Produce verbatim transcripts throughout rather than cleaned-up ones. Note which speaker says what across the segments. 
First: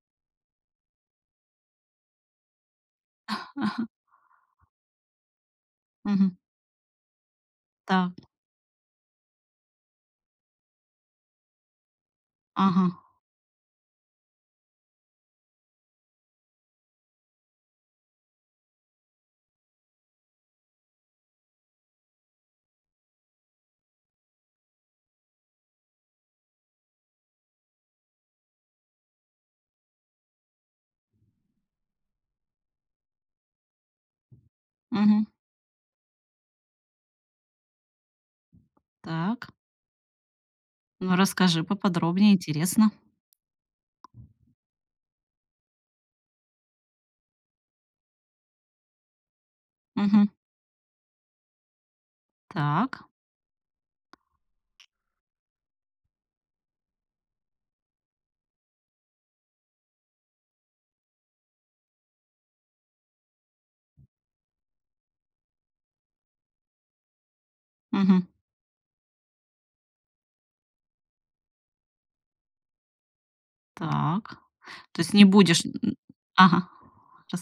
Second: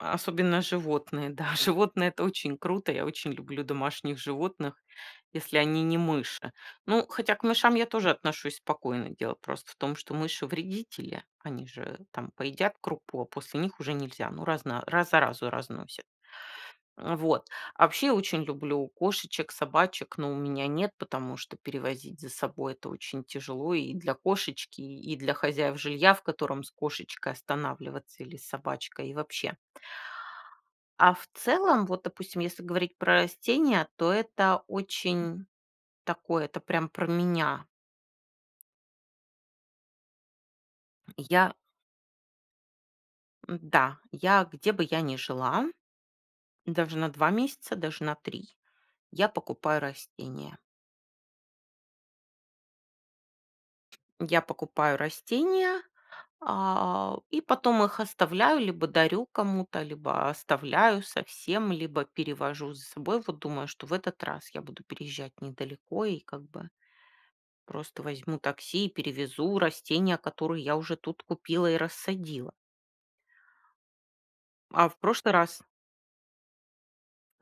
Speaker 1: Особенно животные. Да, животные это очень круто, я очень люблю
Speaker 2: Ага.
Speaker 1: домашних животных, если они не
Speaker 2: Мгм.
Speaker 1: мыши. Ну, хотя к мышам я
Speaker 2: Та.
Speaker 1: тоже отношусь спокойно. Дело просто в том, что мыши вредители, они же там поедят
Speaker 2: Ага.
Speaker 1: крупу, а после них уже нельзя, ну раз на раз заразу разносят. А вот, а вообще очень люблю кошечек, собачек, но у меня нет, потому что перевозить за собой это очень тяжело и для кошечки, и и для хозяев жилья, в котором с кошечкой останавливаться или с собачкой и вообще. А в целом, вот, допустим, если говорить про растения, то это
Speaker 2: Мгм.
Speaker 1: очень такое, это прям про меня.
Speaker 2: Так. Ну,
Speaker 1: М, я
Speaker 2: расскажи поподробнее, интересно.
Speaker 1: М-да, я где бы я не жила, даже на два месяца, даже на три, я покупаю
Speaker 2: Мгм.
Speaker 1: растения.
Speaker 2: Так.
Speaker 1: Я покупаю растения, а, и потом их оставляю, либо дарю кому-то, либо оставляю совсем, либо перевожу за собой. Вот, думаю, что в этот раз я буду переезжать недалеко и как бы просто
Speaker 2: Мгм.
Speaker 1: возьму такси и перевезу растения, которые я уже тут купила и рассадила.
Speaker 2: Так,
Speaker 1: А в
Speaker 2: то есть не
Speaker 1: прошлый раз
Speaker 2: будешь, м, м, ага,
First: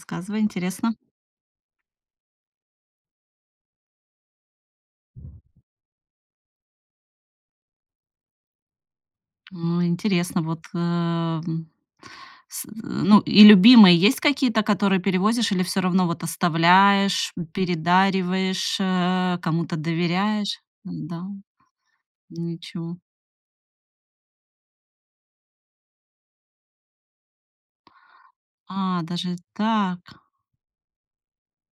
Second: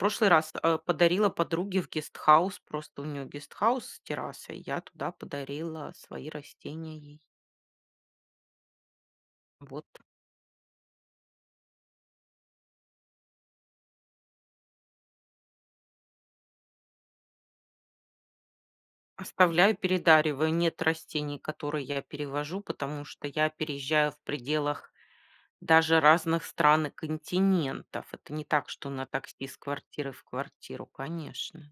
Speaker 1: В прошлый раз, э,
Speaker 2: интересно.
Speaker 1: подарила подруге в гестхаус, просто у нее гестхаус с террасой, я туда подарила свои растения ей.
Speaker 2: О
Speaker 1: Вот.
Speaker 2: интересно, вот эм. С, э, ну, и любимые есть какие-то, которые перевозишь или всё равно вот оставляешь, м, передариваешь, э,
Speaker 1: Оставляю
Speaker 2: кому-то
Speaker 1: и передариваю.
Speaker 2: доверяешь?
Speaker 1: Нет
Speaker 2: Н-да.
Speaker 1: растений, которые я перевожу,
Speaker 2: Ничего.
Speaker 1: потому что я переезжаю в пределах даже разных стран и континентов. Это не так, что
Speaker 2: А,
Speaker 1: на
Speaker 2: даже
Speaker 1: такси из квартиры в
Speaker 2: так.
Speaker 1: квартиру, конечно.